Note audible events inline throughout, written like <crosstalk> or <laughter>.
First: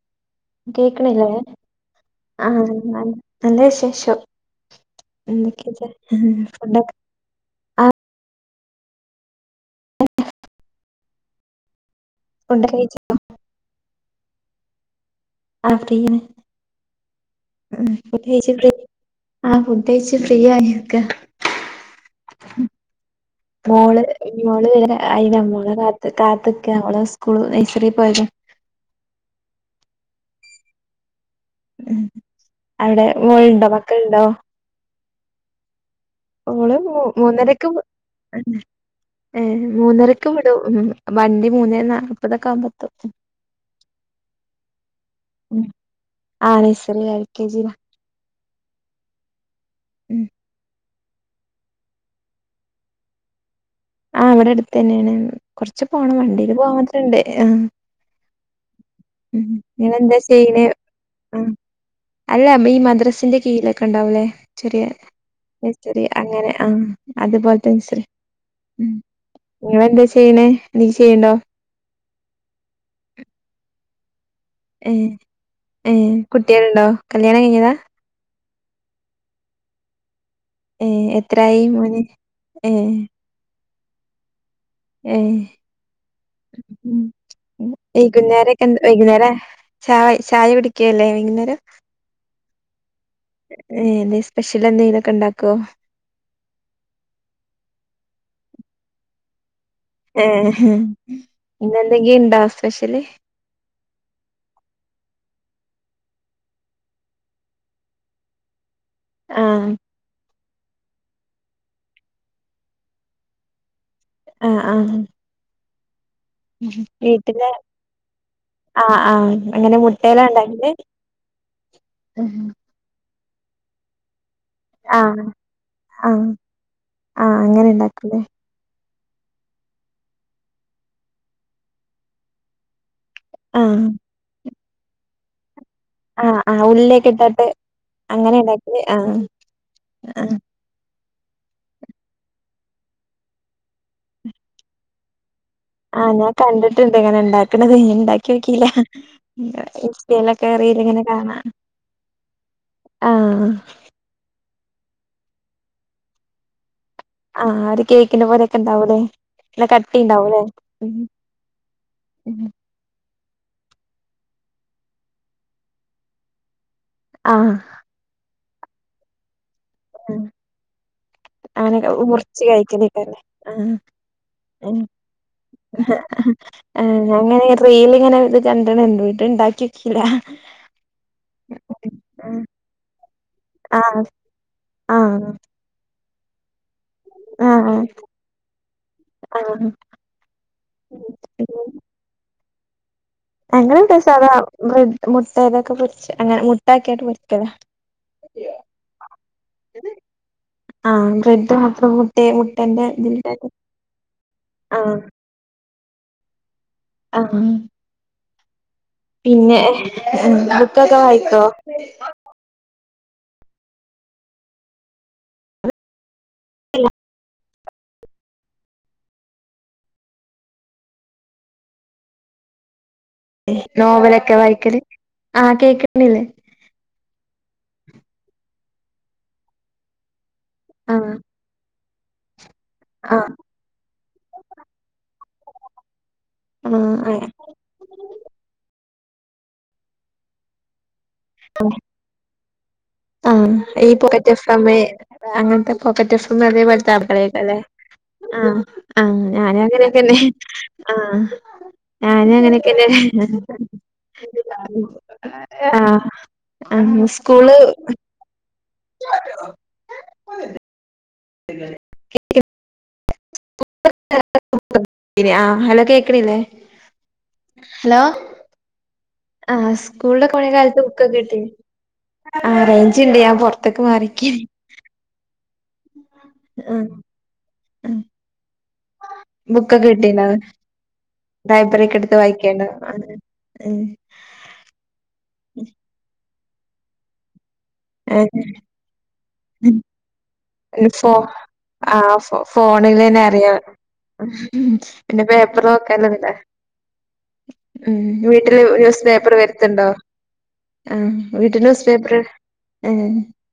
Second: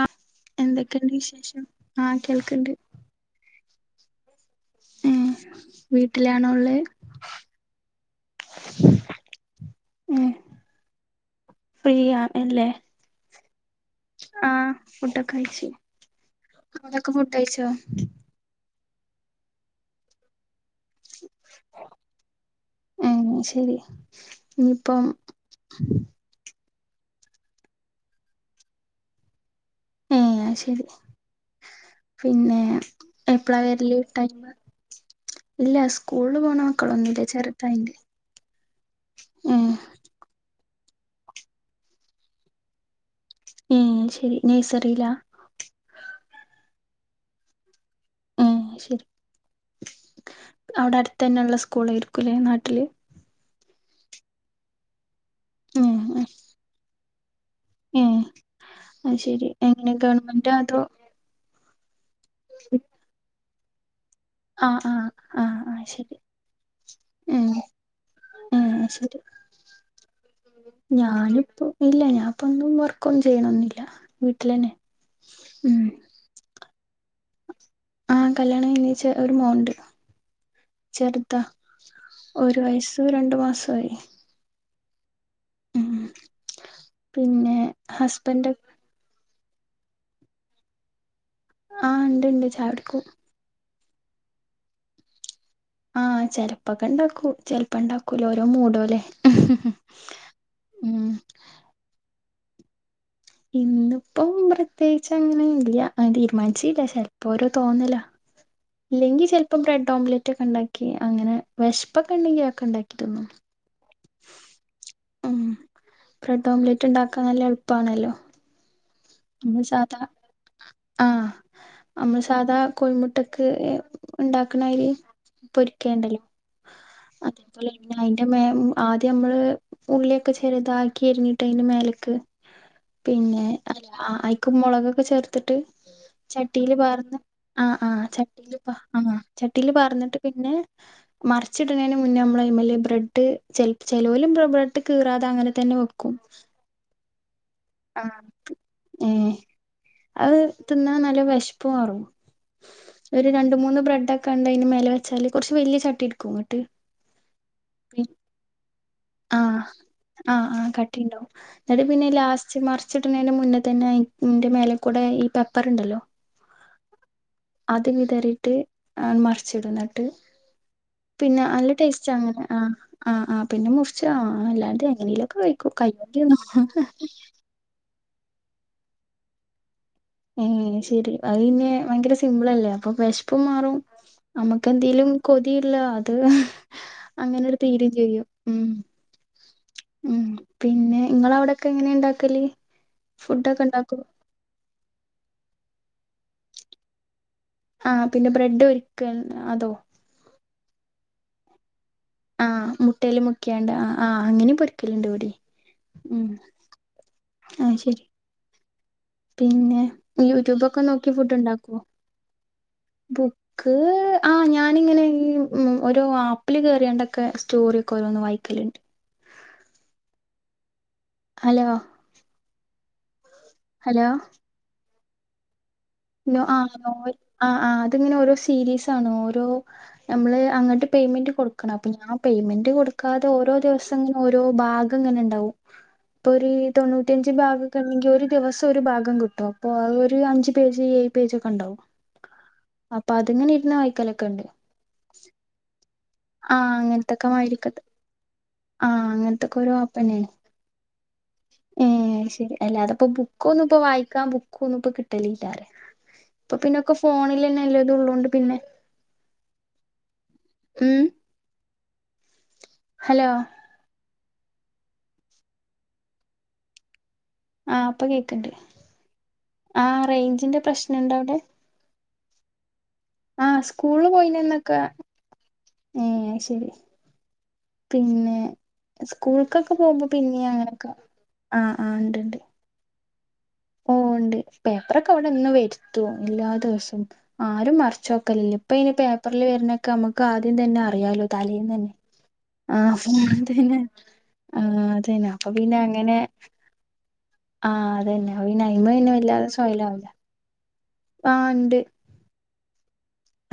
ആ എന്തൊക്കെയുണ്ട് കേക്കണില്ല വിശേഷം ആ കേൾക്കണ്ട് നല്ലഷ ശോ ഏ വീട്ടിലാണോ ഫക്കെ ആ ഉ പ്രിയ അല്ലേ ഫുഡ് കഴിച്ച ആഹ ഫുട്ടൊക്കെ അഴച്ചു ആ ഫ്രീയാണ് അടൊക്കെ ഫുട്ട്യച്ചോ ആഹ ഫുഡഴച്ച ഫ്രീ ആയിക്ക ഏ ശരി മോള് മോള് വരെ ഇനിയിപ്പം അയിന മോള്െ കാത്ത് കാത്ത് ടെ സ്കൂൾ നൈസറി പോയക്കും ഏ ശരി പിന്നെ അവിടെ എപ്പഴാ മോളുണ്ടോ വരലീ് മക്കളുണ്ടോ ടൈം ഇല്ല സ്കൂളിൽ പോണ ഓള് മ മക്കളൊന്നുമില്ല മൂന്നരക്കും ചെറുതായിന്റെ ഏ മൂന്നരക്കും ഉ വണ്ടി മൂന്നേ നാല്പ്പതൊക്കെ ആവുമ്പോത്തോ ഉം ശരി നഴ്സറില ഉം നഴ്സറി ആ കെ ജി ആഹ ശരി ഉം അവിടെ അടുത്ത തന്നെള്ള സ്കൂളായിരിക്കുംല്ലെ നാട്ടില് ആ അവിടെ അടുത്ത് തന്നെയാണ് കുറച്ച് ഏ പോണം വണ്ടീൽ പോവാൻ മാത്ര ഉണ്ട് ആ് ഏ അ ശരി എങ്ങനെ നിങ്ങളെന്താ ഗവൺമെന്റ് ചെയ്യണേ അതോ ആഹ് അല്ല അമ്മ ഈ മദ്രസിന്റെ കീഴിലെ കണ്ട ആ ആ ആ ആ ണ്ടാവലേെറരി ശരി അങ്ങനെ ആ അതുപോലത്തെ നിരി ആഹ ശരി നീ ചെയ്യണ്ടോ ഞാനിപ്പോ ഇല്ല ഞാന ഇപ്പ ഒന്നും വർക്കൊന്നും ചെയ്യണെന്നില്ല ഉ ഏ കുട്ടികരുണ്ടോ കല്യാണം കഴിഞ്ഞതാ ആ കല്യാണം എനച്ച ഒരു മോൻണ്ട് ഏഹ് ചെറുതാ എത്രായി മോന് ഒരു ഏഹ് വയസ്സു രണ്ടു മാസയി ഏ പിന്നെ ഹസ്ബൻഡ് വൈകുന്നേരക്കെ വൈകുന്നേരം ചായ ചായ പിടിക്കല്ലേ ആഹ് ഇണ്ട് ഇണ്ട് ചായ കുടിക്കും ഏ്തെ സ്പെഷ്യൽ എന്തെങ്കുംൊക്കെ ഉണ്ടാക്കുമോ ആഹ ചെിലപ്പൊക്കെ ഇ എന്ന ചിത്രത്തിൽ ണ്ടാക്കൂ ചെിലപ്പ ഇണ്ടാക്കൂല ഓരോ മൂടോ അല്ലേ ഏ എപ ഇന്ന ന്തെങ്കിലും ഉ ണ്ടോ സ്പെഷ്യല് ഇന്നിപ്പം പ്രത്യേകി അങ്ങനെ ഇല്ല അൽതീരുമാനിച്ചല്ല ചിലപ്പോര തോന്നല ഇല്ലങ്കിൽെല്പ്പം ആഹ് ബ്രഡ് ആഓംലറ്റ് റ്റൊക്കെ ഉണ്ടാക്കി അങ്ങനെ വിഷ്പൊക്കെ ഉണ്ടെങ്കി അ ഒ ക്കെ ഉണ്ടാക്കി തിന്നു ആഹ ആഹ ബ്ലെറ്റ് ഉണ്ടാക്കാൻ നല്ല എളുപ്പണല്ലോ ആആഹ അങ്ങനെ മുടല ഉണ്ടാക്കില് ആഹ നമ്മൾ സാധാ കോഴിമുട്ടക്ക് ഉണ്ടാക്കണര് ആഹ് പൊരിക്കണ്ടല്ലോ ആഹ് ആഹ് അങ്ങനെ അതേപോലെെ ഇണ്ടാക്കൂലേ അതിന്റെ ആദ്യം നമ്മള് ഉള്ളിയൊക്കെ ചെറുതാക്കി എരിഞ്ഞിട്ട് അതലേക്ക് പിന്നെ ആഹ് അഐക്ക മുളകൊക്കെ ചേർത്തിട്ട് ആഹ് ആഹ് ചട്ടിയില് ഉള്ളിയൊക്കെ പാർന്ന് ഇട്ടിട്ട് ആ ആഹ് അങ്ങനെ ചട്ടിൽ ഇണ്ടാക്കല് ആ ആഹ് ചട്ടിൽ പാർന്നിട്ട് ആഹ് പിന്നെ മറിച്ചിടുന്നതിന് മുന്നേ നമ്മളയ് മലെ ബ്രെഡ് ച ല്ചിലോ ല് ബ്രെഡ് കീറാതെ അങ്ങനെ തന്നെ ആഹ് വെക്കും ഞാൻ കണ്ടിട്ടുണ്ട് ഇങ്ങനെ ഉണ്ടായി നെലെ ആഹ് കയ്ഞ്ഞ്ഇണ്ടാക്കി ഏഹ് അത് നോക്കിലക്കെഎറില തിന്നാൻ ഇങ്ങനെ നല്ല കാണാ വിശപ്പ് മാറും ഒരു ആഹ് രണ്ട മൂന്ന് ബ്രെഡ് ഒക്കെ ഉണ്ട അതിന് മല വെച്ചാല് കുറച്ച് വല്ിയ ചട്ടി എടുക്കും അങ്ങോട്ട് ആഹ് ഒരു കേക്കിന്റെ പോലെയൊക്കെ ഉണ്ടാവൂലേ ആഹ ആഹ് ആ കട്ടിണ്ടാവും എന്നിട്ട് പിന്നെ ലാസ്റ്റ് മറിച്ച് മുന്നേ തന്നെന്റെ മേലെ കൂടെ ഈ പെപ്പർ ഉണ്ടല്ലോ ആഹ് അത് വിതറിയിട്ട് മറിച്ചിടുന്നിട്ട് പിന്നെ നല്ല അങ്ങനെ ടേസ്റ്റ് മുറിച്ച് അങ്ങനെ ആ ആ കഴിക്കലേക്കാരല്ലേ ആ പിന്നെ ആഹ് മുർച്ച അല്ലാണ്ട് എങ്ങനെലൊക്കെ കഴിക്ക ഞങ്ങനെ റീൽ ഇങ്ങനെ ഇത് കണ്ടണുണ്ട്ട്ട ഇണ്ടാക്കി നോക്കിയില്ല എ ശരി അതഞ്ഞ് ഭയങ്കര സിമ്പിൾല്ലേ അപ്പൊ പെസ് ഇപ്പ മാറും ആഹ് നമ്മുക്ക്െന്തേലും ആഹ് കൊതിയില്ല അത് അങ്ങനെരു ആഹ് തീരയും ചെയ്യും ഉം ആഹ് ഉം പിന്നെ നിങ്ങ അവിടെൊക്കെ എങ്ങനെ ഉണ്ടാക്കല് അങ്ങനെ പ്രസാധഡ് മുട്ട ഇതൊക്കെ അങ്ങനെ മുട്ടാക്കിയാട്ട് പൊരിക്കല ആഹ് പിന്നെ ബ്രെഡ് പൊരിക്ക അതോ ആഹ് ബ്രഡ ആഹ മുട്ടൽ മുക്കിയാണ്ട് ആഹ് അങ്ങനെ പൊരിക്കലുണ്ട് കവിടി ഉ ആഹ പിന്നെ ഉ യൂട്യൂബൊക്കെ ബുക്കൊക്കെ നോക്കി ഫുഡ് വായിക്കോ ഇണ്ടാക്കോ ബുക്ക് ആ ഞാനിങ്ങനെ ഈ ഓേ ആപ്പിില് കേറിയണ്ടൊക്കെ സ്റ്റോറി ഓരോന്നും വായിക്കലു <inaudible> ണ്ട് ഹലോ ഹലോ നോവലൊക്കെ വായിക്കല് ആ കേക്ക് ആ ആ ആ അത്ങ്ങനെ ഓരോ സീരീസ ആണ ഓരോ നമ്മള് അങ്ങോട്ട് ആഹ് പെയ്മെന്റ് കൊടുക്കണം അപ്പ ഞാൻ പേയ്മെന്റ് കൊടുക്കാതെ ആഹ് ഓരോ ദിവസം ങ്ങനെ ഓരോ ഭാഗം ങ്ങനെ ണ്ടാവും ഇപ്പൊ ഒരു തൊണ്ണൂറ്റി ആഹ് അഞ്ച് ഭാഗക്കെണ്ടെങ്കിൽ ഒരു ദിവസം ഒരു ഭാഗം കിട്ടും അപ്പോ അ ഒരു അഞ്ചു പേജ് ചെ <unintelligible> അതിങ്ങനെ ഇരുന്ന് വായിക്കലൊക്കെ ഉണ്ട് അങ്ങനത്തെ പോക്കറ്റ് ആഹ് അങ്ങനത്തൊക്കെ <unintelligible> മായിരിക്കത്തെ ആ ആ ആഹ് അങ്ങനത്തൊക്കെ ഞാനങ്ങനെ തെന്നെ ആ ഏ ശെരി അല്ലാതപ്പോ ബുക്കൊന്ന്പ്പോ വായിക്കാ ബുക്കൊന്നും ഇപ്പ കിട്ടലില്ല റിയ ആഹ് പ്പൊ പിന്നൊക്കെ ആഹ് സ്കൂള് ഫോണിലെന്നെ എല്ലോംള്ളതൊണ്ട് പിന്നെ <inaudible> ഉം <inaudible> ഹലോ ആ ഹലോ കേക്ക്ണില്ലേ ആ ഇപ്പൊ കേക്ക്ണ്ട് ആ ആഹ് സ്കൂളില് റേഞ്ചിന്റെ പോയകാലത്ത് ബുക്കൊക്കെ പ്രശ്നണ്ടോ അവിടെ കിട്ടി ആ അതേ <unintelligible> ആഹ് പൊറത്ത്ക്ക് മാറി നിക്കേനി ഏ ശെരി ആഹ് പിന്നെ സ്കൂൾക്കൊക്കെ ബുക്കൊക്കെ പോകുമ്പോ കിട്ടീണ്ടാ പിന്നേം അങ്ങനൊക്കെ ആഹ് ലൈബ്രറി ആഹ് ക്കെടുത്ത് ഇണ്ട് ഇണ്ട് വായിക്കേണ്ടാ <unintelligible> ഓ ണ്ട് പേപ്പറൊക്കെവിടെന്നും വെരുത്തും എല്ലാ ദിവസോം ആരും ഉം മറിച്ചോക്കലില്ല ഇപ്പയ്ന് പേപ്പറില്‌ വര്ണൊക്കെ നമ്മക്ക് ആര് തന്നെ ഫോ അറിയാലോ തലേന്നെ ന്നെ ആ ആ ഫോണിലെന്നെ അറിയാം <inaudible> ആ പിന്നെ അതെന്നെ അപ്പൊ പേപ്പർ പിന്നെ അങ്ങനെ നോക്കാല്ലൊന്നുല്ല ആ ഉം അത്‌ന്നെ അപ്പൊ വീട്ടില് പിന്നെ അയ്മ് പിന്നെ എല്ലാതെ സൊകലാവൂല്ല ആ വീട്ട്ല് സ് പേപ്പറ്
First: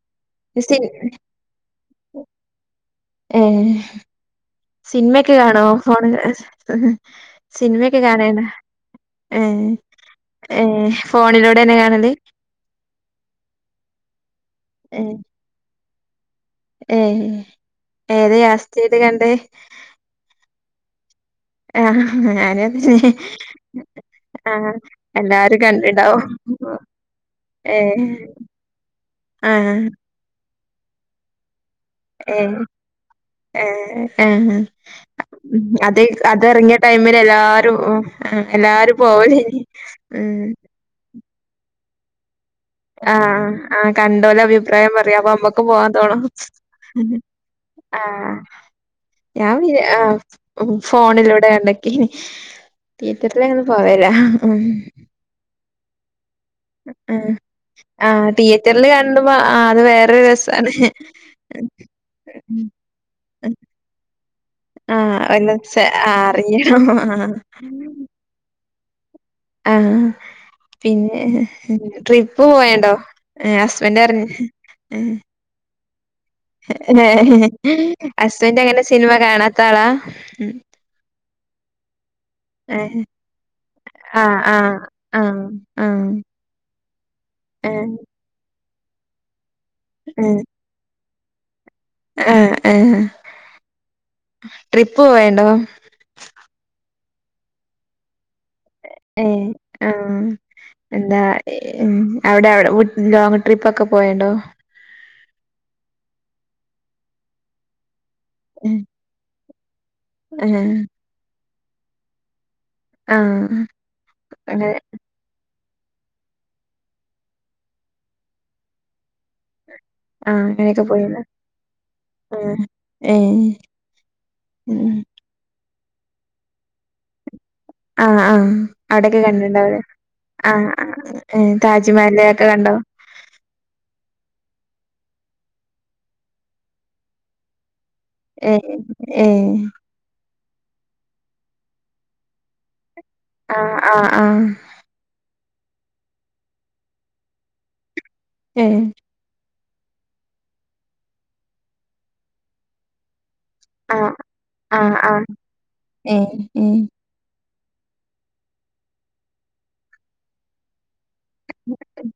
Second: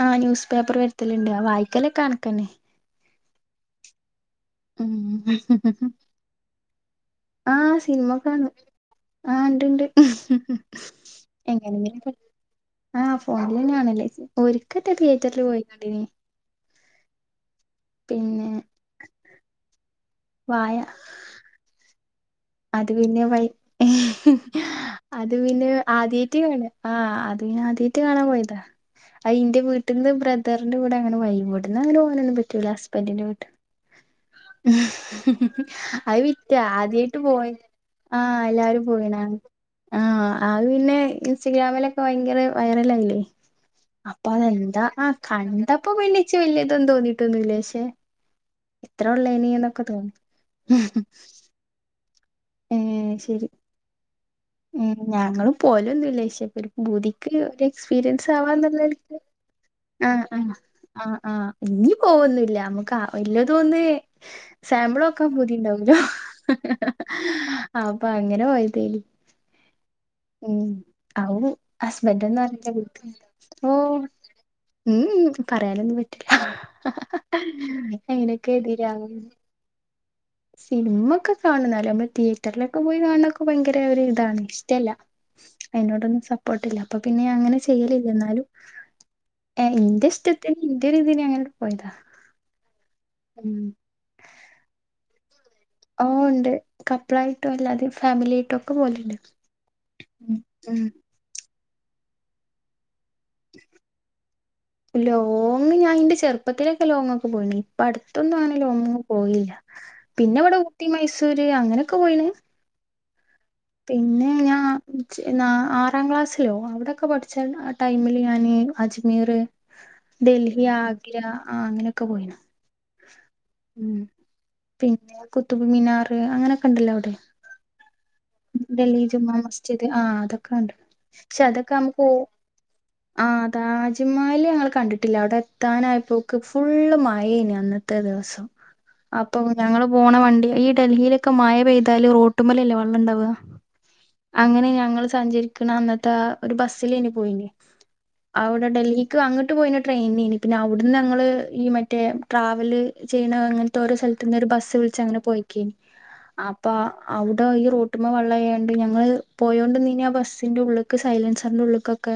ആ ന്യൂസ് പേപ്പറ് വരുത്തല്ണ്ട് ആ വായിക്കലക്കണക്കന്നെ ഏ ഉം സിനിമക്കെ കാണോ ഫോണില് ഉം ആ സിനിമയെക്കെ സിനിമ കാണല്ണ്ടോ കാണും ആ ഏ ഉണ്ട്ണ്ട് ഏ ഫോണിലൂടന്നെ കാണല് എങ്ങനെങ്കിലും ആ ഫോണിലെന്നെകാണല് ഒരിക്കെ റ്റെ ഏ തിയേറ്ററില് പോയിക്കണ്ടീനി ഏ ഏത് പിന്നെ ലാസ്റ്റ് ഏത് കണ്ട് വായ ആ ഞാന് അത് അതന്നെ പിന്നെ ബൈ ഹ് ആ അത് എല്ലാരും പിന്നെ കണ്ടിണ്ടാവും ആദ്യായിട്ട് കാണ ആ അത് പിന്നെ ഏ ആദ്യായിട്ട് കാണാൻ പോയതാ അത് ആ ന്റെ വീട്ട്ന്ന് ബ്രദറിന്റെ കൂടെ അങ്ങനെ വൈ <unintelligible> വ്ട്ന്ന് അങ്ങനെ പോവാനൊന്നും ഏ പറ്റൂല ഹസ്ബന്റിന്റെവീട്ട്ന്ന് ഏ ആ ഉം അത് വിറ്റാ അതെറങ്ങിയ ആദ്യായിട്ട് ടൈമില് ട്ട് പോയി എല്ലാരും ഉം ആ എല്ലാരും പോയീണ് പോവലേനി ആ ഉം അത് പിന്നെ ഇ ൻസ്റ്റഗ്രാമിലൊക്കെ ഭയങ്കരെ ആ വയറലായില്ലേ ആ അപ്പ കണ്ടോലെ അതെന്താ അഭിപ്രായം ആ പറയാ അപ്പൊ നമ്മക്ക് കണ്ടപ്പോ പോവാൻ പിന്നെ തോണും ഇച്ച് വല്യ ഇതൊന്നും തോന്നിട്ടൊന്നുല്ല പക്ഷെ ആ അ എത്ര ഉള്ളേനി ഞാൻ വിചാ എന്നൊക്കെ ആ തോന്നി ഫോണിലൂടെ <unintelligible> ഏഹ് ശരി തീയറ്ററിലങ്ങനെ പോവേല്ലാ ഉം ഞങ്ങളും പോവലെന്നുല്ലേശ അ ആ തിയേറ്ററില് ആവാന്നുള്ളൽക്ക് കണ്ടുവാ ആ അത് വേറൊരു ആഹ് ആഹ് രസാണ് ആഹ് ആഹ് ഇനി പോവോന്നുല്ല നമ്മക്ക് ആ എല്ലതൊന്ന് ആഹ് സാമ്പിളൊക്കാൻ ഒരച്ചെ പൂതിണ്ടാവല്ലോ ആഹ് അറിയണം ആഹ് അപ്പ അങ്ങനെ പോയതേനി ആ ഉം പിന്നെ അവു ട്രിപ്പ് ഹസ്ബൻഡൊന്നും അറിയില്ല പോയണ്ടോ വീട്ടില് ഹസ്ബന്റ് ഓഹ് അറിഞ്ഞ് ഉം പറയാനൊന്നും പറ്റില്ല ഹസ്ബന്റ് അങ്ങനെ സിനിമ കാണാത്താളാ സിനിമക്കെ കാണുംന്നാലും നമ്മള് തിയേറ്ററിലൊക്കെ പോയി ഏഹ് കാണ് ണതൊക്ക ഭയങ്കരൊരു ആഹ് ഇതാണ് ആഹ് ഇഷ്ടല്ല ആഹ് ആഹ് അയിനോടൊന്നും സപ്പോട്ടില്ല അപ്പൊ പിന്നെ അങ്ങനെ ഏഹ് ചെയ്യലില്ല ന്നാലും ഏ ന്റെ ഏഹ് ഇഷ്ടത്തിന് ന്റെ ഒരു ഇതിന് അങ്ങനെ പോയതാ ആഹ് ഏഹ് ഉം ട്രിപ്പ് പോയണ്ടോ ഫ്ലൈറ്റൊ അല്ലാതെ ഫാമിലി ഒക്കെ പോവലുണ്ട് ഏ ആ ഉം ഉം എന്താ ഏ ഉം അവിടെ അവിട ഓര് ലോങ് ട്രിപ്പൊക്കെ പോയണ്ടോ? ലോങ് ഞാൻ ഇന്റെ ചെറുപ്പത്തിലൊക്കെ ലോങ്ങൊക്കെ പോയണ്ട് ഇപ്പ അടുത്തൊന്നും അങ്ങനെ ലോങ്ങെങ്ങും പോയില്ല. പിന്നെ ഇവിട ഏഹ് ഊട്ടി മൈസൂര് അങ്ങനെയൊക്കെ പോയിണ്. ആ പിന്നെ ഞാൻ എനിച്ച് നാ ആറാം ക്ലാസ്സിലോ അവിടൊക്കെ പഠിച്ച ആ ടൈമില് ഞാനീ അജ്മീറ് ആഹ് ഡൽഹി അങ്ങനെയൊക്കെ ആഗ്ര പോയിന്ന് ആ അങ്ങനെയൊക്കെ പോയിണ്. ആഹ് ഏഹ് ഉം ഉം പിന്നെ കുത്തുബ് മിനാർ അങ്ങനെൊക്കെ ഒണ്ടല്ലോ അവിടെ. ആഹ് ആഹ് ഡൽഹി അവിടെക്കെ ജൂമാ കണ്ടിണ്ടാവുല്ലേ മസ്ജിദ് ആഹ് അതൊക്കെ ആഹ് ഒണ്ട്. പക്ഷെ ആഹ് അതൊക്കെ നമുക്കൂ താജ്മഹല് ഒക്കെ കണ്ടോ ആഹ് താജ്മഹല് ഞങ്ങൾ കണ്ടിട്ടില്ല അവിടെ എത്താനായിപ്പോക്ക് ഫുള്ള് മഴേയായിനു അന്ന്. അതേ ദെവസം ഏഹ് അപ്പൊ ഏഹ് ഞങ്ങള് പോണ വണ്ടി ഈ ഡൽഹിയിലൊക്കെ മഴ പെയ്താല് റോട്ടുമലല്ലേ <unintelligible> ആഹ് ആഹ് ആഹ് അങ്ങനെ ഞങ്ങള് സഞ്ചരി ക്കണ അന്നത്തെ ഒരു ബസിലാനി പോയിന്. അവിടെ ഏഹ് ഡൽഹിക്ക് അങ്ങട് ട്ട് പോയിന ട്രെയിനാണ്. പിന്നെ അവിടുന്ന് ഞങ്ങള് മറ്റേ ട്രാവല് ചെയ്യ പിന്നെ അങ്ങനത്തെ ഓരോ ആഹ് സ്ഥലത്ത്ന്ന് ബസ് ആഹ് വിളിച്ച് അങ്ങനെ ആഹ് പോയേക്കി. ഏഹ് അപ്പ ഏഹ് അവടെ <unintelligible> റൂട്ടുമേ വെള്ളം ആയോണ്ട് ഞങ്ങള് പോയോണ്ട് ന്ന് ഇനീ ആ ബസ്സിൻറെ ഉള്ള് ക്ക് സൈലൻസറിൻ്റെ ഉള്ളൂക്കൊക്കെ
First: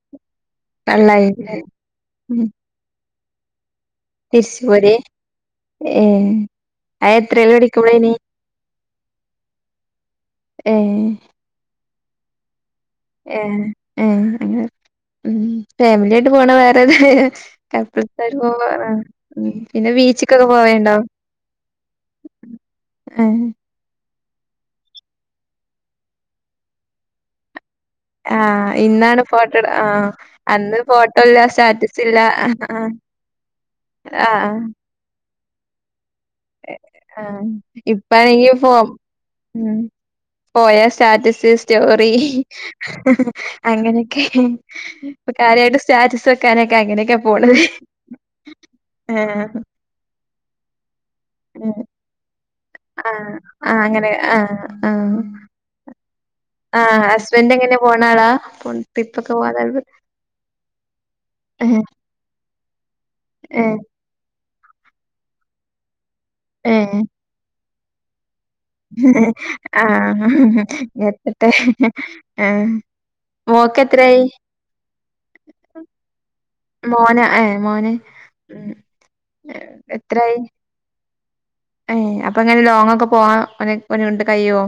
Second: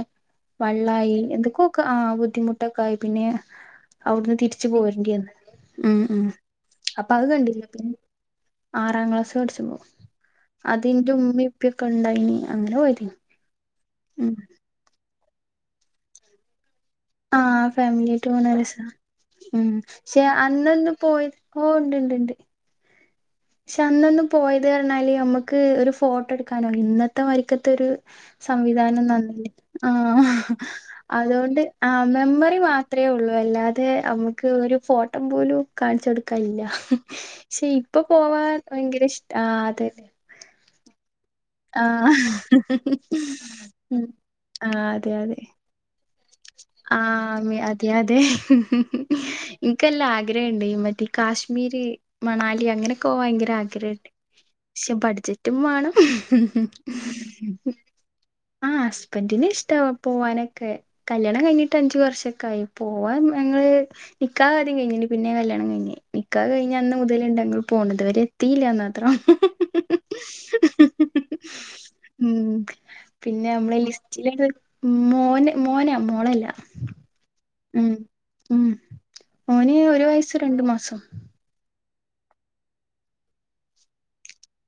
വള്ളായി കള്ളായില്ലേ എന്തൊക്കക്കെ ആഹ് ബുദ്ധിമുട്ടൊക്കെ ആയി പിന്നെയാ? അവിടുന്ന് തിരിച്ചു പോരണ്ടിയന്ന്. മ് മ് ഏഹ് അപ്പൊ അത് എത്രേല് കണ്ടില്ല <unintelligible> പഠിക്കുമ്പളേനി ആറാം ക്ലാസ് പഠിച്ചപ്പോ അതി ഏഹ് ന്റെ ഉമ്മയും ഉപ്പയും ക്കെ ഉണ്ടായിനി അങ്ങനെ പോയി ഏ ഉം ഉം ഫാമിലിയായിട്ട് പോണ വേ അതതെ ആ ഫാമിലിയായിട്ട് <unintelligible> പോ പോണ രസാ ഉം പിന്നെ ബീച്ചിക്കൊക്കെ പോവയൊണ്ടാവും. ഒണ്ട്ണ്ട്ണ്ട്. പക്ഷെ അന്നൊന്ന് പോയത് പറഞ്ഞാല് നമ്മുക്ക് ഒരു ഫോട്ടോ എടുക്കാനോ ഇന്നത്തെ <unintelligible> ത്തൊരു ആഹ് സംവിധാനൊന്നും ഇന്നാണ് അന്നില്ല ഫോട്ടോ എട് ആ ആഹ് അന്ന് ഫോട്ടോ ഇല്ല അതൊണ്ട് ആ സ്റ്റാറ്റസ് ഇല്ല മെമ്മറി ആഹ് <unintelligible> ആഹ് മാത്രേ ഒള്ളൂ. അല്ലാതെ നമക്ക് ആഹ് അല്ലാതെ ഒരു ഫോട്ട ട്ടം പോലും കാണിച്ചൊടുക്കാനില്ല. പക്ഷെ ഇപ്പം ആണെങ്കി ഫോം മ് പോയാ സ്റ്റാറ്റസ് സ് ആഹ് സ്റ്റോറി ഉം അങ്ങനെയൊക്കെ. അതെ ഇപ്പൊ അതെ കാര്യായിട്ട് സ്റ്റാറ്റസ് വെക്കാനൊക്കെ ആ അങ്ങനെയൊക്കെ പോണത് അതെ അതെ ആഹ് ഇനിക്കല്ല ആഗ്രഹം ഒണ്ട് <unintelligible> ഉം കാശ്മീര് മണാലി അങ്ങനെയൊക്കെയോവാൻ ആഹ് ഭയങ്കര ആഹ് ആഗ്രഹൊണ്ട് അങ്ങനെ ആഹ് പക്ഷെ ആഹ് ബഡ്ജറ്റും വേണം. ആഹ് ഹസ്ബൻഡ് എങ്ങനെ പോണ ആളാ ആ പോ ട്രിപ്പൊക്കെ ഹസ്ബആൻ്റി ന് പോവാൻ താല്പ ഇഷ്ടമാ പോവാനൊക്കെ കല്യാണം കഴിഞ്ഞിട്ട് ഏഹ് അഞ്ചു വർഷൊക്കെ ആയി. പോവാൻ ഞങ്ങള് ഏഹ് നിക്കാഹ് ആദ്യം കഴിഞ്ഞിന് പിന്നെയാ കല്യാണം കഴിഞ്ഞേ. നിക്കാഹ് കഴിഞ്ഞ അന്നു ഏഹ് മുതല് <unintelligible> പോന്നതുവരെ തീല്ലാന്നാത്രം. ആഹ് എത്തട്ടെ ഉം ആഹ് പിന്നെ നമ്മളെ മോക്കെത്രായി ലിസ്റ്റിലേത് മോന് മോനാ മോ മോളല്ല മോന് ഏ ഉം മോന് ഉം ഏ, മോന് ഒരു എത്രായി വയസ് രണ്ട മാസം. <unintelligible> ഏ അപ്പൊ ഇങ്ങനെ ലോങ്ങൊക്കെ പോവാ <unintelligible> ക്കൊണ്ട് കയ്യുവോ?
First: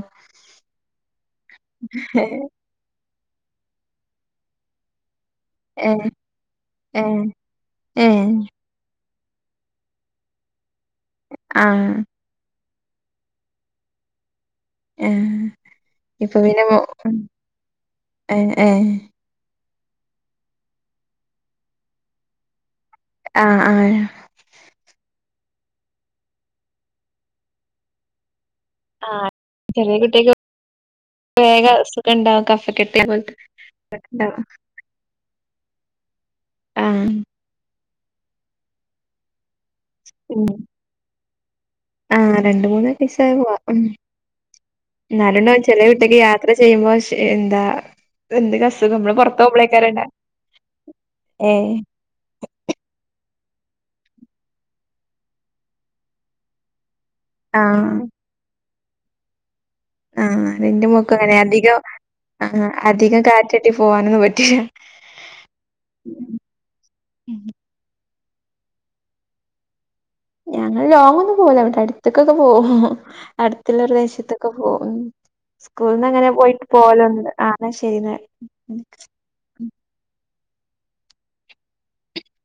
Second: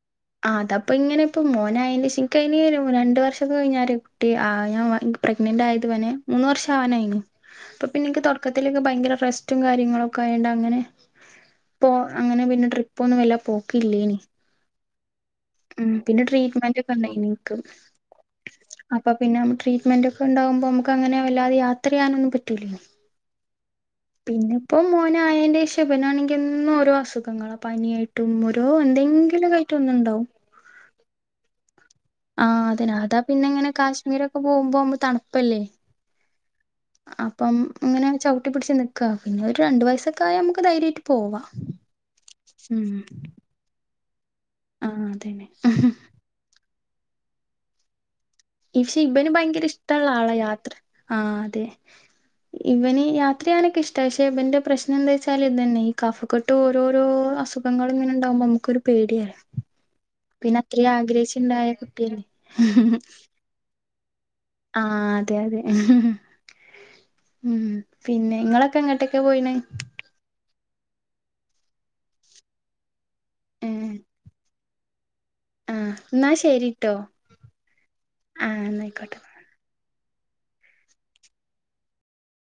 ആ അതപ്പൊ ഇങ്ങനിപ്പം മോനായന് ഏ <unintelligible> കഴിഞ്ഞ് രണ്ടു വർഷം അത് കഴിഞ്ഞൊരു കുട്ടി ആയാ മതി പ്രഗ്നന്റ് ഏ ആയത്വനെ മൂന്ന് വർഷം ഏ ആവാനായിനു. അപ്പൊ ഏ പിന്നെനിക്ക് തൊടക്കത്തിലൊക്കെ ഭയങ്കര റസ്റ്റും കാര്യങ്ങളും ഒക്കെ ആയോണ്ട് അങ്ങനെ ആ ഇപ്പൊ അങ്ങനെ പിന്നെ ട്രിപ് പൊന്നും ഇല്ല. പോക്കില്ലേനി. ഏ മ് പിന്നെ ഇപ്പൊ മോ ട്രീറ്റ്മെന്റ് ഒക്കെ ഉം, ഉണ്ടായിനി ക്ക്. ഏ ഏ അപ്പൊ പിന്നെ <unintelligible> ട്രീ റ്റ്മെന്റൊക്കെണ്ടാകുമ്പോ നമുക്ക് അങ്ങനെ വല്ലതെ യാത്ര ചെയ്യാനൊന്നും പറ്റൂല്ലലോ. ആ ആ പിന്നെപ്പോ മോന അായറെ ശബനാണെങ്കിൽ ഒും ഓരോ അസുഖങ്ങള പനിയായിട്ടും റ്റോ ആ എന്തെങ്കിലും കറ്റ ഒന്ന ചെറിയ ഇണ്ടാവും കുട്ടിക്ക് വേഗ അസുഖം ഉണ്ടാവും ആഹ് അതെ കഫക്കെട്ട് അതാ പോലത്തെ പിന്നെ ഇങ്ങനെ കാശ്മീരൊക്കെ ഉണ്ടാവും പോകുമ്പോ ന്പ തണു ഇപ്പല്ലേ ആ അപ്പം അങ്ങനെ ചവിട്ടി പിിടിച്ച് നക്കുക പിന്നെ ഒരു രണ്ട് വയസ്സൊക്കെ ആ ഉം. നമുക്ക് ധൈയട്ട് പോവാം ആ രണ്ട മൂന്ന് പൈസ പോവാ ഉ ആഹ് അതന്നെ എന്നാലുംണ്ട ചെിലീട്ടക്ക് യാത്ര ഫേമോസ് എന്താ എന്തൊക്കെ അസുഖം പക്ഷെ നമ്മള് ഇവന് പുറത്ത് ഭയങ്കര പോകുമ്പളേക്കാരം ഉണ്ടാ ഇഷ്ടമുള്ള ആളാ യാത്ര ആഹ ഏ അതെ ഇവന് യാത്ര അത്രയാൊക്ക ഇഷ്ട പക്ഷെ ഇന്റെശ്ന എന്താ വച്ചാ ഇത്ന്ന ഈ കഫക്കെട്ട് ഓരോ രോ ആ അസുഖങ്ങള് ഇങ്ങനെ ഇണ്ടാകുമ്പോ നമുക്കൊരു പേടിയാ. ആഹ് ആഹ് പിന്നെ ആണ് ഇന്റെ അത്രയും മോക്കും അങ്ങനെ. ആഗ്രഹിച്ചുണ്ടായ അധികം കുട്ടിയല്ലേ ആഹ് അധികം കാറ്റട്ടി പോവാനൊന്നും പ ആഹ് അതെയതെ ഉം പിന്നെ ഇങ്ങളൊക്കെ എങ്ങട്ടെക്കെ പോയിണ്? ഞങ്ങൾ ലോങ് ഒന്നും പോവുല. ഇവടെ അട്ത്ത്ക്കൊക്കെ പോവും. ഏഹ് അടുത്തുള്ളരു ദേശത്തൊക്കെ <unintelligible> ആഹ് സ്കൂളന്ന് അങ്ങനെ എന്നാ പോയിട്ട് ശരിട്ടോ പോവലുണ്ട് ആന്നാ ശരി ആ എന്നായിക്കോട്ടെ